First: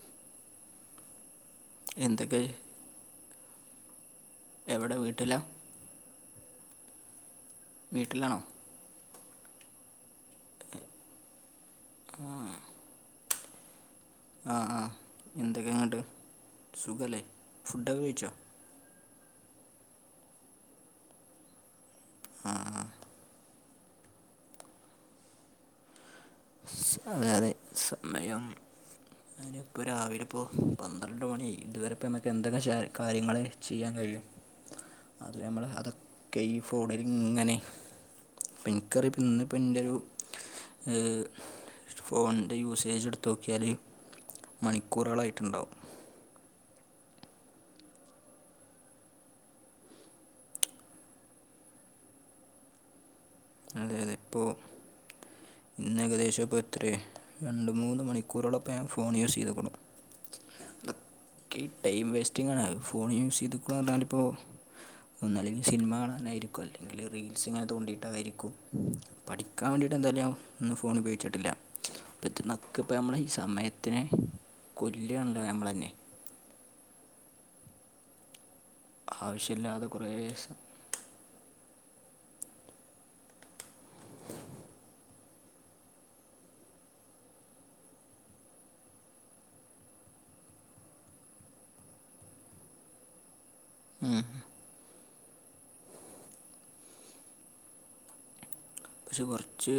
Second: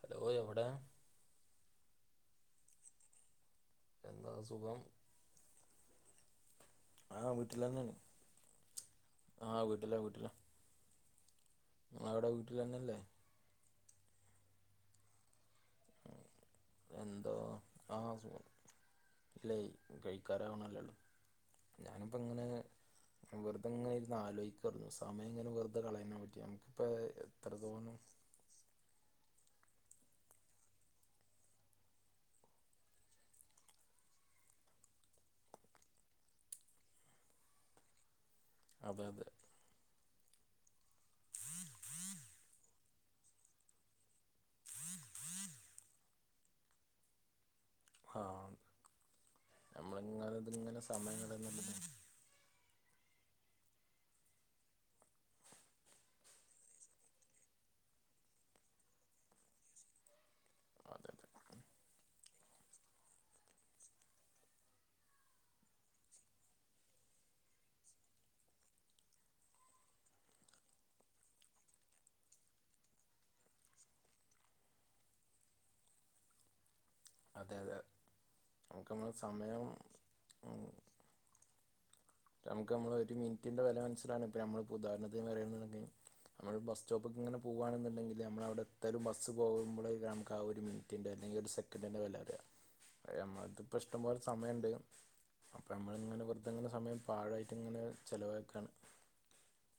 Hello എവടെ എന്തെക്കെ [unintelligible] എവിടെ വീട്ടിലാ ആ വീട്ടിലന്നെയാണ് വീട്ടിലാണോ ആവീട്ടില വീട്ടില അവടെ വീട്ടിലന്നെല്ലേ? ആഹ് ആഹ് എന്തൊക്കെയങ്ങട്ട് സുഖല്ലേ എന്തോ ഫുഡൊക്കെ കഴിച്ചോ? ഇല്ലേയ് കഴിക്കാറാവ് ണല്ലേള്ളൂ ഞാനിപ്പൊങ്ങനെ വെർ വെർതെപ്പൊങ്ങനെ ഇരുന്ന ആലോചിക്കാരുന്നു സമയം ഇങ്ങനെ വെറുതെ കളയണേന പറ്റി നമുക്കിപ്പോ അതെ എത്രത്തോളം പ്പൊ രാവിലെപ്പോ പന്ത്രണ്ട് മണി ആയി ഇതുവരെ പ്പൊ നമ്മക്ക് എന്തെക്കെ ചെയ്യ കാര്യങ്ങള് ചെയ്യാൻ കഴിയും [inaudible] അത് നമ്മള് അതൊക്കെ ഈ ഫോണിലിങ്ങനെ പ്പൊ അതെ ഇൻക്കറിയാം അതെ ഇന്നിപ്പ ന്റൊരു ഹ് [unintelligible] ഫോണിൻ്റെ യൂസേജ് എടുത്തോക്കിയാല് മണിക്കൂറുകളായിട്ടുണ്ടാവും ആ നമ്മളിങ്ങനെ ഇതിങ്ങനെ സമയങ്ങളിങ്ങനെ അതെതെപ്പൊ ഇന്നേകദേശപ്പോത്രേ രണ്ട് മൂന്ന് മണിക്കൂറോളൊപ്പം ഞാൻ ഫോൺ യൂസ് ചെയ്തേക്കണ് അതെ ടൈം വേസ്റ്റിങ്ങാണ് ഫോൺ യൂസ് ചെയ്തിക്കൂ പറഞ്ഞാലി പ്പോ ഒന്നല്ലെങ്കി സിനിമ കാണാനായിരിക്കും അല്ലെങ്കിൽ റീൽസ് ഇങ്ങനെ തോണ്ടിയിട്ടായിരിക്കും പഠിക്കാൻ വേണ്ടിട്ട് എന്തായാലും ഞാൻ ഫോൺ ഉപയോഗിച്ചിട്ടില്ല പറ്റുന്നതൊക്കെ പ്പൊ ഇപ്പമ്മളെ ഈ സമയത്തിനെ.. കൊല്ലാണല്ലോ നമ്മളെന്നെ. അതെ അതെ നമുക്ക നമ്മളെ സമയം.. ആവശ്യമില്ലാതെ കുറേ നമുക്ക് നമ്മള് ഒരു മിനിറ്റിന്റെ വെല മനസ്സിലാണ് ഇപ്പ നമ്മിളിപ്പൊ ഉദാഹണത്തിന് പറയണന്ന്ണ്ടങ്കി.. നമ്മള് ബസ്സ്‌റ്റോപ്പിക്ക്ങ്ങനെ പൂവാണെന്നുണ്ടെങ്കില് നമ്മളവടെത്തലും ബസ്സ് പോകുമ്പൊള് നമുക്ക് ആ ഒരുമിന്.. റ്റിന്റെ അല്ലങ്കി ഒരു സെക്കന്റിന്റെ വെല അറിയ അയ് നമ്മളെര്ത്ത് ഇപ്പൊ ഇഷ്ടം പോലെ സമയണ്ട് അപ്പൊ നമ്മള്ങ്ങനെ വെറുതെങ്ങനെ സമയം.. പാഴായിട്ട്ങ്ങനെ ചെലവാക്കാണ്. പക്ഷെ കൊറച്ച്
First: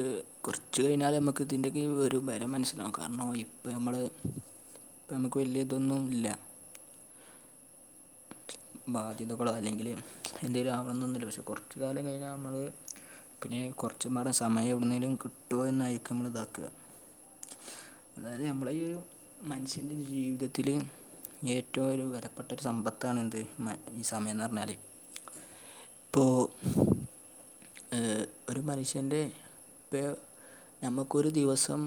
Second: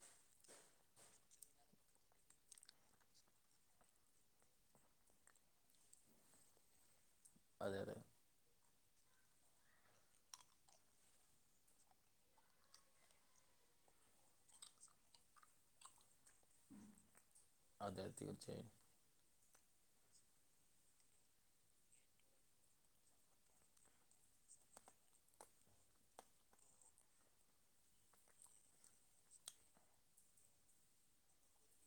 കൊറച്ച് കഴിഞ്ഞാല് നമുക്ക് ഇതിന്റെക്കെ ഈ ഒരു വെല മനസ്സിലാകും കാരണം ഇപ്പ ഞമ്മള് ഇപ്പം നമുക്ക് വലിയ ഇതൊന്നും ല്ല അതെ അതെ ബാധ്യതകളോ അല്ലെങ്കില് എന്തേങ്കിലും ആവണെന്നൊന്നുമില്ല പക്ഷെ കൊറച്ച് കാലം കഴിഞ്ഞാൽ നമ്മള്.. പിന്നെ കുറച്ചും പാടെ സമയ എവിടുന്നേലും കിട്ടോ ന്നായിരിക്കു നമ്മളിതാ.. താ അതെ എന്തായാലും തീർച്ചയായും ഞമ്മളെയൊരു.. മനുഷ്യൻ്റെ ജീവിതത്തിൽ ഏറ്റവും വിലപ്പെട്ട ഒരു സമ്പത്താണ എന്ത്.. മറ്റേ ഈ സമയംന്ന് പറഞ്ഞാൽ ഇപ്പോൾ.. ഏ ഒരു മനുഷ്യന്റെപ്പേ നമുക്കൊരു ദിവസം..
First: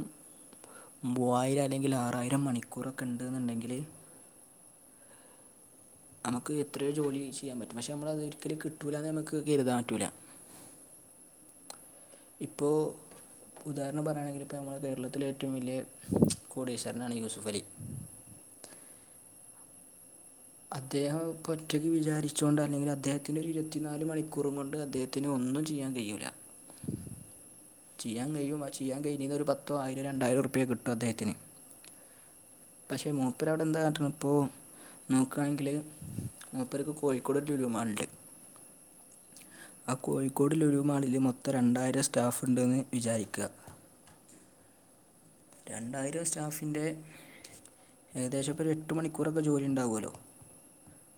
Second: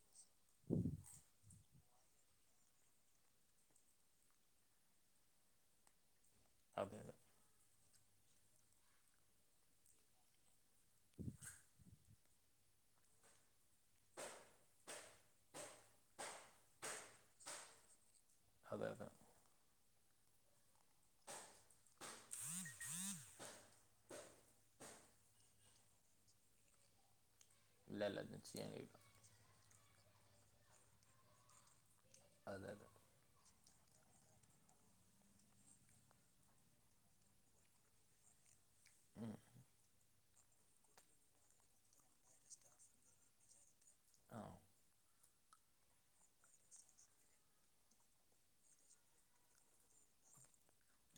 മൂവായിരം അല്ലെങ്കില് ആറായിരം മണിക്കൂറൊക്കെ ഉണ്ട്ന്നുണ്ടെങ്കില് നമുക്ക് എത്രയോ അതെ അതെ ജോലി ചെയ്യാ പറ്റും പക്ഷെ നമ്മളതൊരിക്കലും കിട്ടൂലാന്ന് നമുക്ക് കരുതാൻ പറ്റൂല. ഹ് സ് ഇപ്പോ.. ഉദാഹരണം പറയുകയാണെങ്കിൽ ഇപ്പോൾ നമ്മുടെ കേരളത്തിലെ ഏറ്റവും വലിയ കോടീശ്വരനാണ് യൂസുഫലി.. അതെയതെ. അദ്ദേഹം ഒറ്റയ്ക്ക് വിചാരിച്ചൊണ്ട് അല്ലെങ്കിൽ അദ്ദേഹത്തിന്റെ ഒരുഇരുപത്തിനാല് മണിക്കൂറും കൊണ്ട് അദ്ദേഹ.. ത്തിനൊന്നും ചെയ്യാൻ കഴിയൂല്ല. ഇല്ല ഇല്ല ചെയ്യാൻ ഇത് കൈയും ആ ചെയ്യാ കഴിയില്ല കഴിഞ്ഞന്ന് ഒരു പത്തോ ആയിരോ രണ്ടായിരോ ര്പയ്‌ക്ക് കിട്ടു അദ്ദേഹത്തിന്.. അതെ പക്ഷെ മൂപ്പർ അവിടെ എന്താ കാട്ടണം ഇപ്പോ.. നോക്കുകയാണെങ്കില് മൂപ്പർക്ക് കോഴിക്കോട് ലുലുമാളുണ്ട്.. ഉം ആ കോഴിക്കോട് ലുലു മാളില് മൊത്തം രണ്ടായിരം സ്റ്റാഫ്ണ്ടെന്ന് വിചാരിക്കുക.. ആഹ് രണ്ടായിരം സ്റ്റാഫിൻ്റെ ഏകദേശം ഇപ്പോ ഒരു എട്ട് മണിക്കൂറൊക്കെ ജോലി ഉണ്ടാാവുമല്ലോ..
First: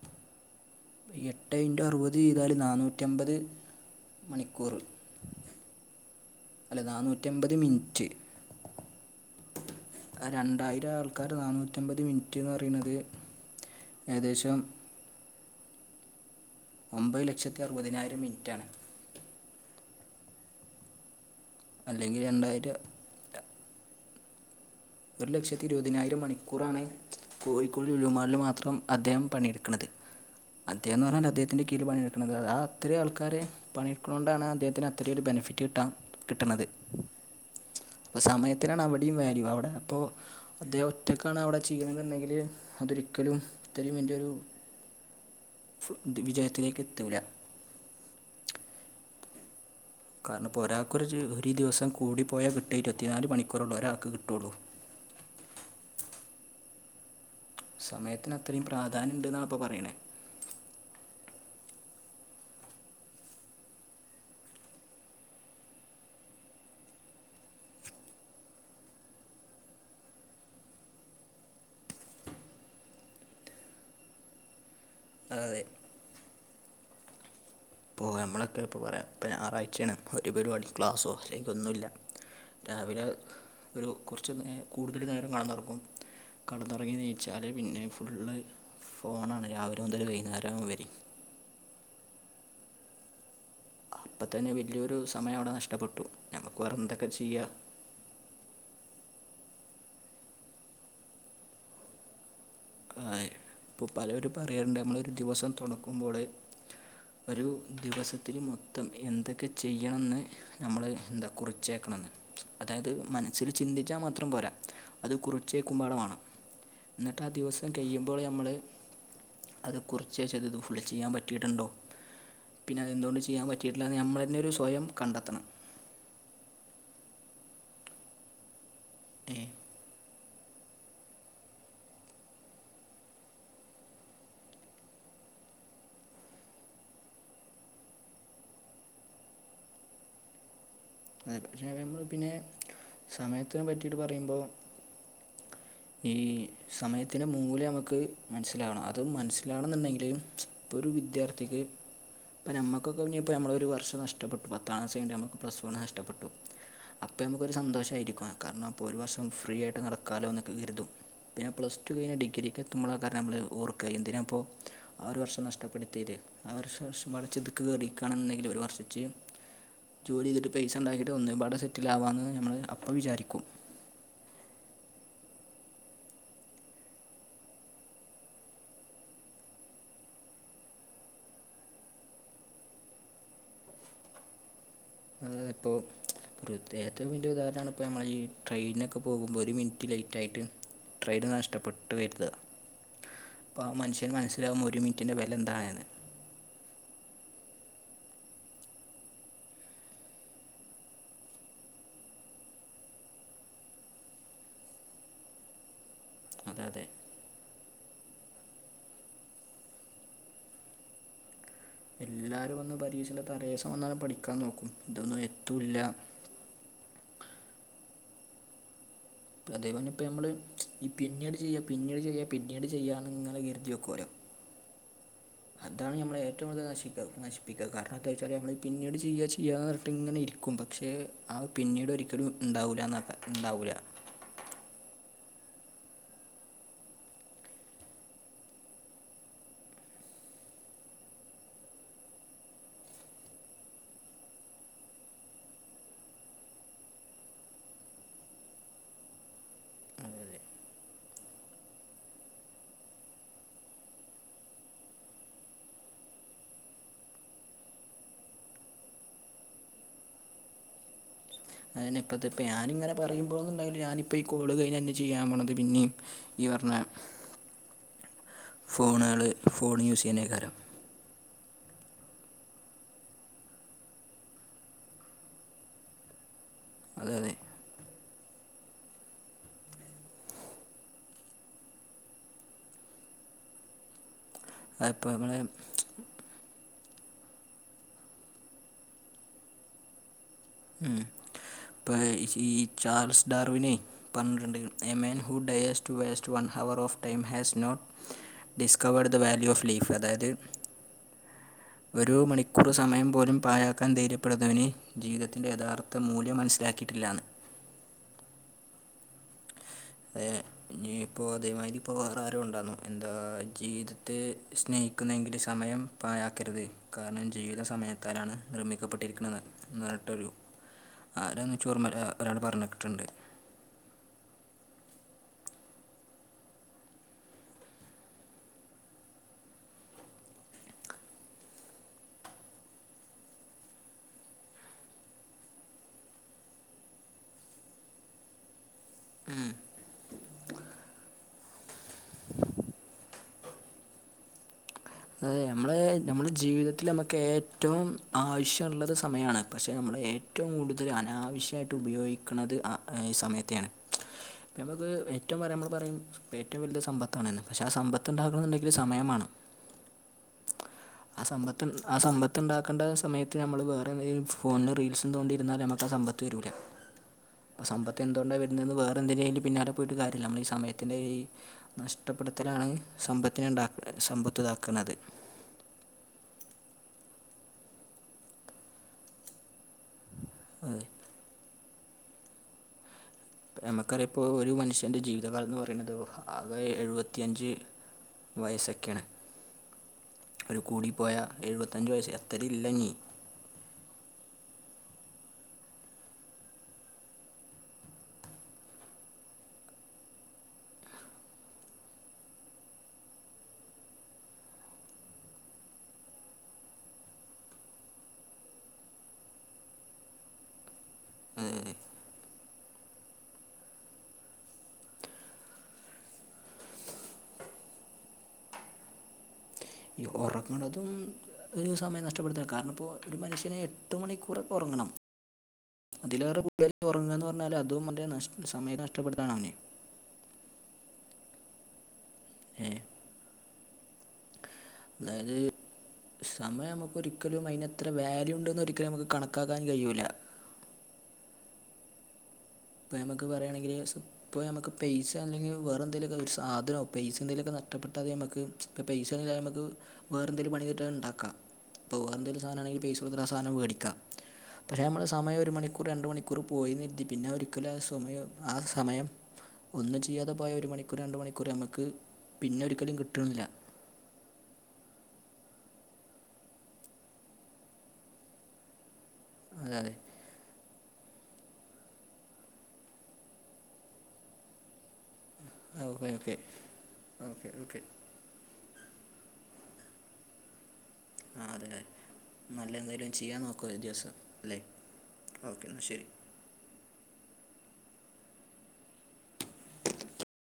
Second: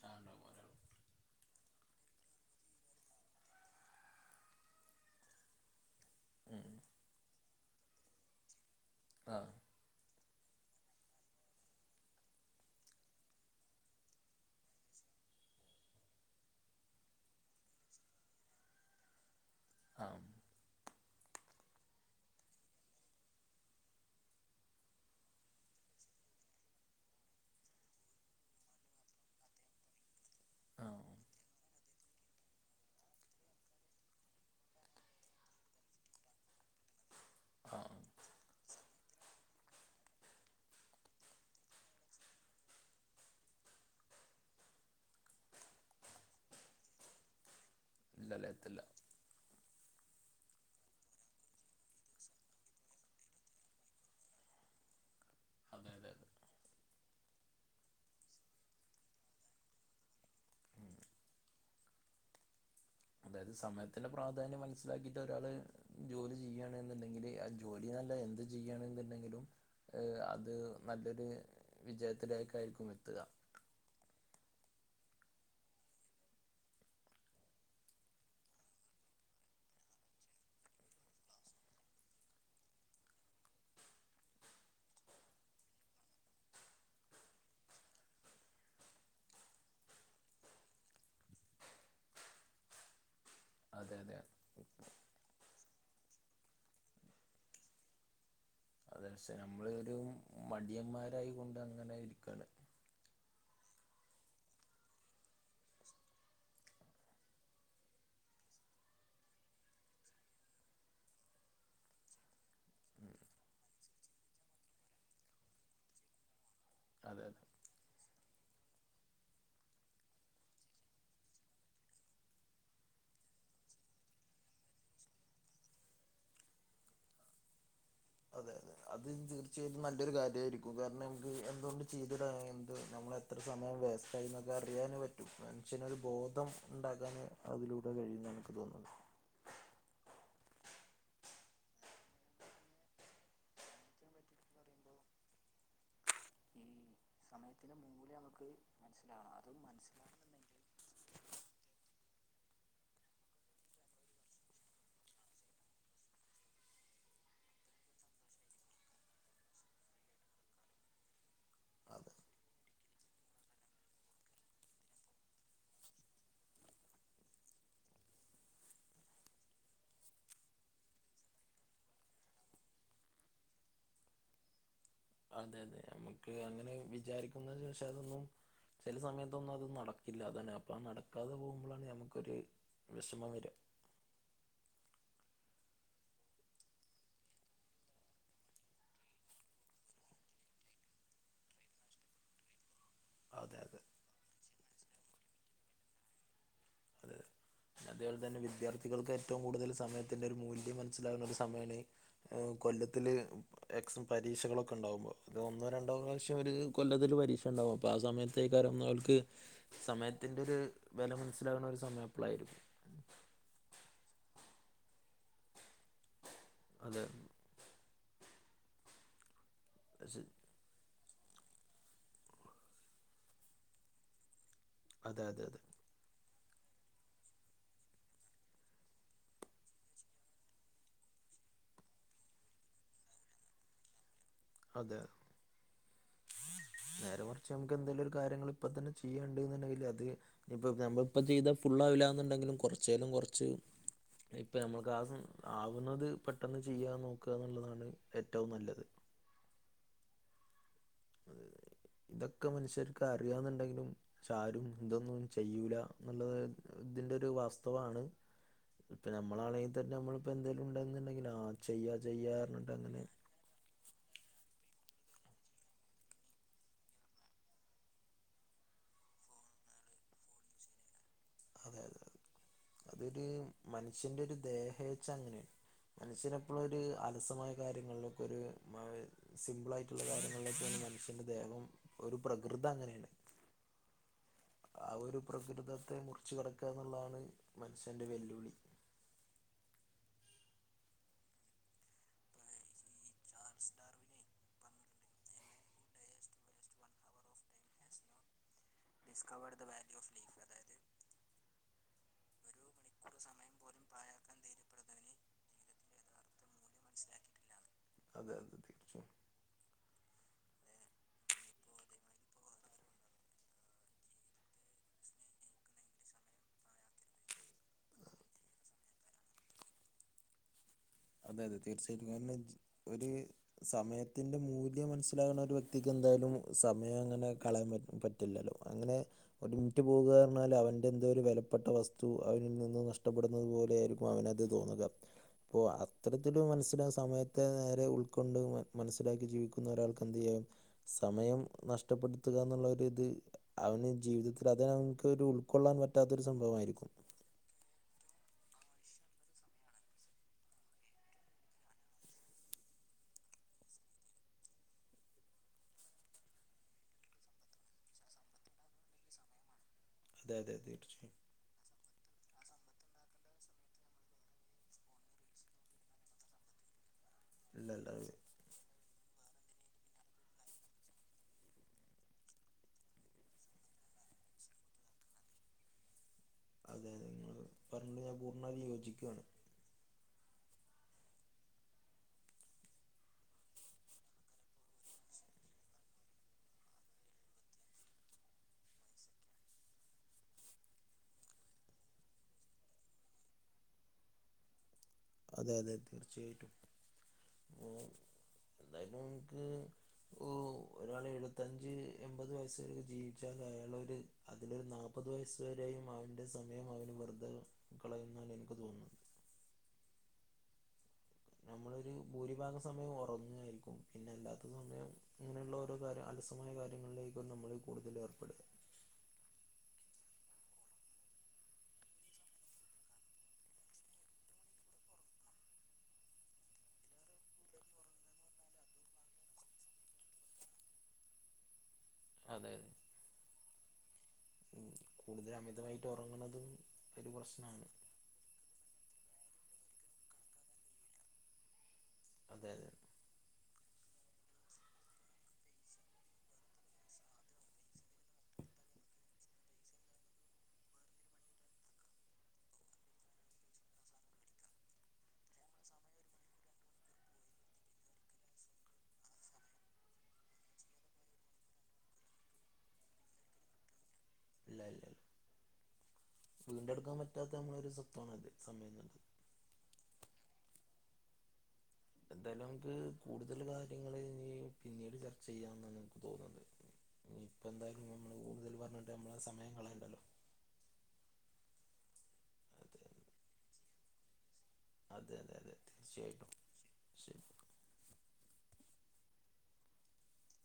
ആഹ് ഇണ്ടാവും എട്ട് ഇൻറ്റ അറുപത് ഏതാല് നന്നൂറ്റമ്പത് മണിക്കൂറ്.. ഉം. അല്ലെ നാനൂറ്റിമ്പത് മിനിറ്റ്.. ആഹ് രണ്ടായിരം ആൾക്കാര് നാനൂറ്റമ്പത് മിനിറ്റ്ന്ന് പറയുന്നത്.. ഏകദേശം ഒമ്പത് ലക്ഷത്തി അറുപതിനായിരം മിനിറ്റാണ്. ആം അല്ലെങ്കിൽ രണ്ടായിരം ഒരു ലക്ഷത്തി ഇരുപതിനായിരം മണിക്കൂറാണ്.. കോഴിക്കോട് ലുലുമാളിൽ മാത്രം അദ്ദേഹം പണിയെടുക്കണത് ആ അദ്ദേഹംന്ന് പറഞ്ഞാൽ അദ്ദേഹത്തിന്റെ കീഴിൽ പണിയെടു.. കിട്ടുന്നത് അ ആ അത്രയും ആൾക്കാർ പണിയെടുക്കുന്നത് കൊണ്ടാണ് അദ്ദേഹത്തിന് അത്രൊ ഒരു ബെനിഫിറ്റ് കിട്ടൻ കിട്ടണുന്നത്.. ആ അപ്പൊ സമയത്തിനാണ് അവിടെയും വല്യു അവിടെ.. പ്പൊ അദ്ദേഹം ഒറ്റക്കാണ് അവിടെ ചെയ്യണെന്നുണ്ടെങ്കിൽ.. അതൊരിക്കലും ഇത്രലും വലിയൊരു വിജയത്തിലേക്ക് എത്തൂല്ല. ഇല്ലല്ലേത്തില്ല. കാരണം ഇപ്പോ ഒരാക്കൊരു ഒരു ദിവസം കൂടിപ്പോയാൽ കിട്ട ഇരുപത്തിനാല് മണിക്കൂറള്ളു ഒരാൾക്ക് കിട്ടുള്ളൂ. അതെ അതെ സമയത്തിന് അത്രയും പ്രാധാന്യം ഉണ്ട് എന്നാണ്പ്പൾ പറയണേ അതായത് സമയത്തിന്റെ പ്രാധാന്യം മനസ്സിലാക്കിയിട്ട് ഒരാള് ജോലി ചെയ്യണ എന്നുണ്ടെങ്കില് ആ ജോലിന്ന് അല്ല എന്ത് ചെയ്യണെന്നുണ്ടെങ്കിലും ഏ അത് നല്ലൊരു വിജയത്തിലേക്ക ആയിരിക്കും എത്തുക അ അതെ ഇപ്പോൾ നമ്മളൊക്കെ ഇപ്പോൾ പറയാം ഞായറാഴ്ചയാണ് ഒരുപരിപാടി ക്ലാസ്സോ അല്ലെങ്കിൽ ഒന്നുമില്ല രാവിലെ ഒരു കുറച്ച് നേ കൂടുതൽ നേരം കിടന്ന് ഉറങ്ങും കടന്നുറങ്ങി നീയിച്ചാല് പിന്നെ ഫുള്ള് ഫോണാണ് രാവിലെ മുതൽ വൈകുന്നേരവും വരെ. അതെ അതെ അപ്പം തന്നെ വലിയൊരു സമയം അവിടെ നഷ്ടപ്പെട്ടു നമുക്ക് വേറെ എന്തൊക്കെ ചെയ്യ അത ക്ഷെ നമ്മൾ ഒരു മടിയന്മാരായിക കൊണ്ട് അങ്ങനെ ഇരിക്കാണ്. ആ ഇപ്പോൾ പലരും പറയാറുണ്ട് നമ്മൾ ഒരു ദിവസം തുടങ്ങുമ്പോഴ് ഒരു ദിവസത്തില് മൊത്തം എന്തൊക്കെ ചെയ്യണന്ന് നമ്മള് എന്താ കുറിച്ചേക്കണം എന്ന് അതായത് മനസ്സിൽ ചിന്തിച്ചാൽ മാത്രം പോരാ അത് കുറച്ച്ക്കുമ്പാടമാണ് എന്നിട്ട് അതെ ആ അതെ ദിവസ കഴിയുമ്പോൾ നമ്മൾ അത് കുറച്ച് ചതത് ഫുള് ചെയ്യാൻ പറ്റിയിട്ടുണ്ടോ പിന്നെ അത് എന്തുകൊണ്ട് ചെയ്യാൻ പറ്റിയിട്ടില്ല നമ്മള് തന്നെ ഒരു സ്വയം കണ്ടെത്തണം അതെ അതെ അതി ഏ തീർച്ചയായും നല്ലൊരു കാര്യമായിരിക്കും കാരണം നമുക്ക് എന്തുകൊണ്ട് ചെയ്ത് എന്ത് നമ്മൾ എത്ര സമയം വേസ്റ്റ് ആയി എന്നൊക്കെ അറിയാൻ പറ്റും മനുഷ്യന് ഒരു ബോധം ഉണ്ടാക്കാന് അതിലൂടെ കഴിയുന്ന് എനിക്ക് തോന്നുന്നത് അതെ പറ്റി നമ്മൾ പിന്നെ സമയത്തിനെ പറ്റിയിട്ട് പറയുമ്പോൾ ഈ സമയത്തിറെ മൂലം നമുക്ക് മനസ്സിലാവണം അത് മനസ്സിലാണെന്നുണ്ടെങ്കില് ഒരു വിദ്യാർത്ഥിക്ക് അപ്പ നമ്മുകൊക്കെ നമ്മളെ ഒരു വർഷം നഷ്ടപ്പെട്ടു പത്താം ക്ലാസ്സ്‌ കഴിഞ്ഞട്ട് നമ്മക്ക് പ്ലസ് വൺ നഷ്ടപ്പെട്ടു അപ്പൊ നമുക്ക്‌ ഒരു സന്തോഷായിരിക്കും കാരണം അപ്പോ ഒരു വർഷം ഫ്രീ ആയിട്ട് നടക്കാലോ കരുതും പിന്നെ പ്ലസ് ടു അതെ കഴിഞ്ഞൽ ഡിഗ്രിക്ക് എത്തുമ്പോൾ കാരണം നമ്മൾ ഓർക്കാ എന്തിനാ ഇപ്പോ ആ ഒരു വർഷം നഷ്ടപ്പെടുത്തിര് ആ ഒരും [unintelligible] കയറിയിക്കുകണുണ്ടെങ്കില് ഒരു വർഷച്ച് ജോലി ചെയ്തിട്ട് പൈസണ്ടാക്കയിട്ട് ഒന്നുക്കൂടെ സെറ്റിൽ ആവാമെന്ന് നമ്മൾ അപ്പോ വിചാരിക്കും അതെ അതെ നമുക്ക് അങ്ങനെ വിചാരിക്കുന്നേ ശേഷം അതൊന്നും ചില സമയത്തൊന്നും അത് നടക്കില്ലാ അതാണ് അപ്പൊ ആ നടക്കാതെ പോകുമ്പോഴാണ് നമ്മുക്കൊരു വെഷമം വരും ഇപ്പോൾ പ്രത്യേ വ ഉദാഹരണ ഇപ്പ നമ്മൾ ഈ ട്രെയിനൊക്കെ പോകുമ്പോ ഒരു മിനിറ്റ് ലേറ്റ് ആയിട്ട് ട്രെയിന് നഷ്ടപ്പെട്ടു വരുത് അതെ അപ്പ ആ അതെ മനുഷ്യന് മനസ്സിലാവും ഒരു മിനറ്റിന്റെ വില എന്താണെന്ന് അത അതെ പോലെ തന്നെ വിദ്യാർത്ഥികൾക്ക് ഏറ്റവും കൂടുതൽ സമയത്തിന്റെറെ ഒരു മൂല്യം മനസിലാകുന്ന ഒരു സമയാണ് കൊല്ലത്തില് എക്സാം പരീക്ഷകളൊക്കെ ഉണ്ടാവുമ്പോ അത് ഒന്നോ രണ്ടോ പ്രാവശ്യ ഇവര് അല്ലാതെ കൊല്ലത്തിൽ പരിക്ഷ ണ്ടാവും ആ സമയത്തെ അറിയുന്നവർക്ക് സമയത്തിന്റെ ഒരു വില മനസിലാവുന്ന എല്ലാവരും വന്ന് പരീക്ഷടെ തലേ വന്നാണ് പഠിക്കാൻ നോക്കും ഇതൊന്നും എത്തുല്ല അതെ അതേപോലെ ഇപ്പം പക്ഷെ- നമ്മള് ഈ പിന്നീട് ചെയ്യാം പിന്നീട് ചെയ്യാം പിന്നീട് ചെയ്യാം നിങ്ങനെ കരുതി വെക്കും ഓരോ അതെ അതെ അതെ അതാണ് നമ്മള ഏറ്റവും കൂടുതൽ നശിക്ക നശിപ്പിക്കുക കാരണം എന്താ വെച്ചാൽ നമ്മൾ പിന്നട് ചെയ്യാ ചെയ്യാന്ന് ഇങ്ങനെ ഇരിക്കും പക്ഷേ ആ പിന്നീട് ഒരിക്കലും ഉണ്ടാവില്ല ആ ഉണ്ടാവില്ല അതെ നേരെ മറിച് നമുക്ക് എന്തേലും ഒരു കാര്യങ്ങൾ ഇപ്പ തന്നെ ചെയ്യാന്നുണ്ടെങ്കിൽ അത് ഇനി ഇപ്പ നമ്മള ഇപ്പ ചെയ്താ ഫുള് ആവില്ലന്നുണ്ടെങ്കിലും കുറച്ചേലും കുറച്ച് ഇപ്പ നമ്മൾക്ക് ആ ആവുന്നത് പെട്ടെന്ന് ചെയ്യാ നോക്കുക എന്നുള്ളതാണ് ഏറ്റവും നല്ലത് അതെ അതെ ഇതൊക്കെ മനുഷ്യർക്ക് അറിയാന്നുണ്ടെങ്കിലും പക്ഷെ ആാരും എന്തൊന്നും ചെയ്യൂല എന്നുള്ളത് ഇതിന്റെ ഒരു വാസ്തവമാണ് ഇപ്പ നമ്മളാണങ്കി തന്നെ നമ്മിപ്പോ എന്തേലും ഉണ്ടന്ന്ണ്ടെങ്കില് ആ ചെയ്യാ അതിനി ഇപ്പത്തെ ചെയ്യാ ഇപ്പ പറഞ്ഞിട്ട് ഞാനിങ്ങെനെ അങ്ങനെ പറയുമ്പോന്നുണ്ടങ്കിലും ഞാന് ഇപ്പ ഈ കോള് കഴിഞാ ഇഞ് ചെയ്യാം പോണത് പിന്നിം ഇയ്യ് പർഞ്ഞ ഫോണള് ഫോണ് യൂസയ്യേന്നേക്കാരം അതെ അതെ അതൊരു മനുഷ്യന്റെ ഒരു ദേഹേഛ അങ്ങനെണ് മനുഷ്യനെ പ്പള ഒര് അതെ അതെ അലസമായ കാര്യങ്ങൾലൊക്കെ ഒര് സിമ്പിളായിട്ടുള്ള കാര്യങ്ങൾലൊക്കെണ് മനുഷ്യന്റെ ദേഹം ഒരു പ്രകൃത അങ്ങനെണ് ആ അതിപ്പോൾ ഒരു നമ്മളെ പ്രകൃതത്തെ മുർച്ച കടക്ക ന്ന്ള്ളാണ് മനുഷ്യന്റെ വെല്ലുവിളി ഉം ഇപ്പ ഈ ചാർസ് ഡാർവിനെ പന്ത്രണ്ട് a man who dares to waste one hour of time has not discover the value of life അതായത് ഒരു മണിക്കൂറ് സമയം പോലും പാഴാക്കാൻ ധൈര്യപ്പെടുന്നവന് ജീവിത യഥാർത്ഥ മൂല്യം മനസ്സിലാക്കിട്ടില്ലാ ന്ന് അതെ അതെ തീർച്ചയായും തെ ഇനി ഇപ്പോ അതേമാതിരി പ്പൊ വാറ ആരോ ഉണ്ടാര്ന്നു എന്താ ജീവിതത്തെ സ്നേഹിക്കുന്നതെങ്കില് സമയം പായക്കരുത് കാരണം ജീവിത സമയത്താലാണ് നിർമ്മിക്കപ്പെട്ടിര്ക്ക്‌ണത് ന്നർഞ്ഞിട്ടൊരു അതെ അതെ തീർച്ചയായിട്ടും കാര്ണം പറഞ്ഞിട്ടുണ്ട് ഒര് സമയത്തിന്റെ മൂല്യം മൻസ്സിലാവ്ണ ഒരു വ്യക്തിക്ക് എന്തായാലും സമയം അങ്ങനെ കളയാൻ പ റ്റില്ലല്ലോ അങ്ങനെ ഒരു മിൻറ്റ് പോകാർഞ്ഞാല് അവന്റെ എന്തോ ഒരു വെലപ്പെട്ട വസ്തു അവനിൽ നിന്ന് നഷ്ടപ്പെടുന്നത് പോലെ ആയിര് ക്കും അവനത് തോന്നുക പ്പോ അ അത്തരത്തില് മൻസ്സില സമയത്തെ നേരെ ഉൾക്കൊണ്ട് മ മൻസ്സിലാക്കി ജീവിക്കുന്ന ഒരാൾക്ക് എന്ത് ചെയ്യും സമയം നഷ്ടപ്പെടുത്തുക എന്നുള്ളര് ത് അവന് ജീവിതത്തില് അത് ഒരു അതെ ഉൾക്കൊള്ളാൻ നമ്മളെ പറ്റാത്തൊരു നമ്മുടെ ജീവിതത്തില് സംഭവമായിരിക്കും നമുക്ക് ഏ റ്റവും ആവശ്യള്ളത് സമയാണ് പക്ഷേ നമ്മള് ഏറ്റവും കൂടുതല് അനാവഷ്യായിട്ട് ഉപയോഗിക്ക്‌ണത് അ ഈ സമയത്തെയാണ് പ്പം നമുക്ക് ഏറ്റവും പറയാ നമ്മള് പറയും ഇപ്പ ഏറ്റവും വൽത് സമ്പത്താണ്ന്ന് പക്ഷെ ആ സമ്പത്ത് ഇണ്ടാക്കണന്നുണ്ടെങ്കില് സമയം മാണം അതെ അതെ തീർച്ചയും ആ സമ്പത്ത് ആ സമ്പത്ത് ഇണ്ടാക്കേണ്ട സമയത്ത് നമ്മള് വേറെഈ ഫോൺല് റീൽസും തോണ്ടിര്ന്നാൽ നമുക്ക് ആ സമ്പത്ത് വരൂല [unintelligible] [inaudible] അപ്പൊ സമ്പത്ത് ഇല്ല എന്തൊണ്ടാ വര്ന്നെന്ന് വാറെ എന്ദിന്റെലും പിന്നാലെ പോയിട്ട് കാര്യല്ല നമ്മള് ഈ സമയത്തിന്റെ ഈ നഷ്ടപ്പെടുത്തലാണ് സമ്പത്തിനെണ്ടാ സമ്പത്ത്താക്ക്‌ണത് അതെ അതെ നിങ്ങൾ പർഞ്ഞ ഞാൻ പൂർണ്ണ [unintelligible] യോജിക്കാണ് അതെ നമുക്കറിയോ ഇപ്പോ ഒരു മനുഷ്യൻ്റെ ജീവിതകാലം ന്ന് പറിണത് ഓഹ് ആകെ എഴുപത്തിയഞ്ച് വയസോക്കെണ് ഒരു കൂടിപ്പോയ എഴുവത്തഞ്ച് വയസ്സ് അത്തറില്ലഞ്ഞി അതെ അതെ തീർച്ചയായിട്ടും അ എന്തായാലും മ്ക്ക് ഓ ഒരാള് എഴുവത്തഞ്ച് എൻപത് വയസ് വരെ ജീവിച്ചാല് അയാളൊര് അതിലൊരു നാല്പ്പത് വയസ്സ് വരെയും അവന്റെ സമയം അവന് വെർതെ ക്കളയന്നാണ് എനിക്ക് തോന്ന്ന്നത് നമ്മളൊരു ഭൂരിഭാഗ സമയം ഒറങ്ങേയ്രിക്കും പിന്നെ അല്ലാത്ത സമയം അങ്ങനെയുള്ള ഓരോ കാര്യ അലസമായ കാര്യങ്ങൾലേക്കും നമ്മള് കൂടുതല് ഏർപ്പെടുക ഒറക്ക്‌ണതും ഒരു സമയം നഷ്ടപ്പെടുത്ത കാരണം ഇപ്പോ ഒരു മനുഷ്യന് എട്ട് മണിക്കൂറ് ഒറങ്ങണം അതിലേറെ കൂടുതല് ഒറങ്ങാ ന്ന് പർഞ്ഞാല് അതും അന്റെ നഷ് സമയത്തെ നഷ്ടപ്പെടു [unintelligible] അതെ അതെ ഏ ഉം. അതായത് കൂടുതൽ അമിതമായിട്ട് ഉറങ്ങണതും സമയം നമുക്ക് ഒരു ഒരിക്കലും പ്രശ്നമാണ് അയിനെത്ത് വാല്യൂണ്ടന്ന് ഒരിക്കലും നമുക്ക് കണക്കാക്കാൻ കയൂല്ല അതെ അതെ ഇപ്പ നമ്മക്ക് പറയാണെങ്കില് സു ഇപ്പോ നമ്മക്ക് പെയ്സ അല്ലെങ്കി വേറെ എന്തെലൊക്കെ ഒരു സാധനോ പേയ്സ് എന്തെലൊക്കെ നഷ്ടപ്പെട്ട അത് നമ്മക്ക് ഇപ്പം പൈസേന്നും ഇല്ലാതെ അമ്മക്ക് വേറെന്തേലും പണി കിട്ടിയാ അത് ഇണ്ടാക്കാം പോവാ എന്തേലും സാധനാണെങ്കി പൈസ കൊടുത്തിട്ട് ആ സാധനം വേടിക്കാം പക്ഷേ അമ്മള് സമയം ഒരു മണിക്കൂർ രണ്ട് മണിക്കൂർ പോയിരുന്നിട്ട് പിന്നെ അവര് [unintelligible] സമയം ആ സമയം ഒന്നും ചെയ്യാതെ പോയ ഒരു മണിക്കൂർ രണ്ട് മണിക്കൂർ നമ്മക്ക് പിന്നെ ഒരിക്കലും കിട്ട്ണ്ല്ല ഇല്ല ഇല്ലത് വീണ്ടെടുക്കാൻ പറ്റാത്ത നമ്മളൊരു സ്വത്താണല്ലോ സമയെന്നുള്ളത് അതെ അതെ എന്തായാലും നമുക്ക് കൂടുതല് കാര്യങ്ങൾ ഇനി പിന്നീട് ചർ ചെയ്യാമ്ന്നാണ് എനിക്ക് ഓക്കെ ഓക്കെ തോന്നണത് ഇപ്പോ ഓക്കെ ഓക്കെ എന്തായാലും നമ്മള് കൂടുതല് പറഞ്ഞിട്ട് നമ്മള സമയം കളയണ്ടല്ലോ ആഹ് അതെ നല്ല അതെ എന്തേലും ചെയ്യാൻ നോക്കുവാ ഒരു ദിവസം അല്ലേ അതെ അതെ അതെ ഓക്കെ എന്നാൽ ശരി തീർച്ചയായിട്ടും ശെരിക്കും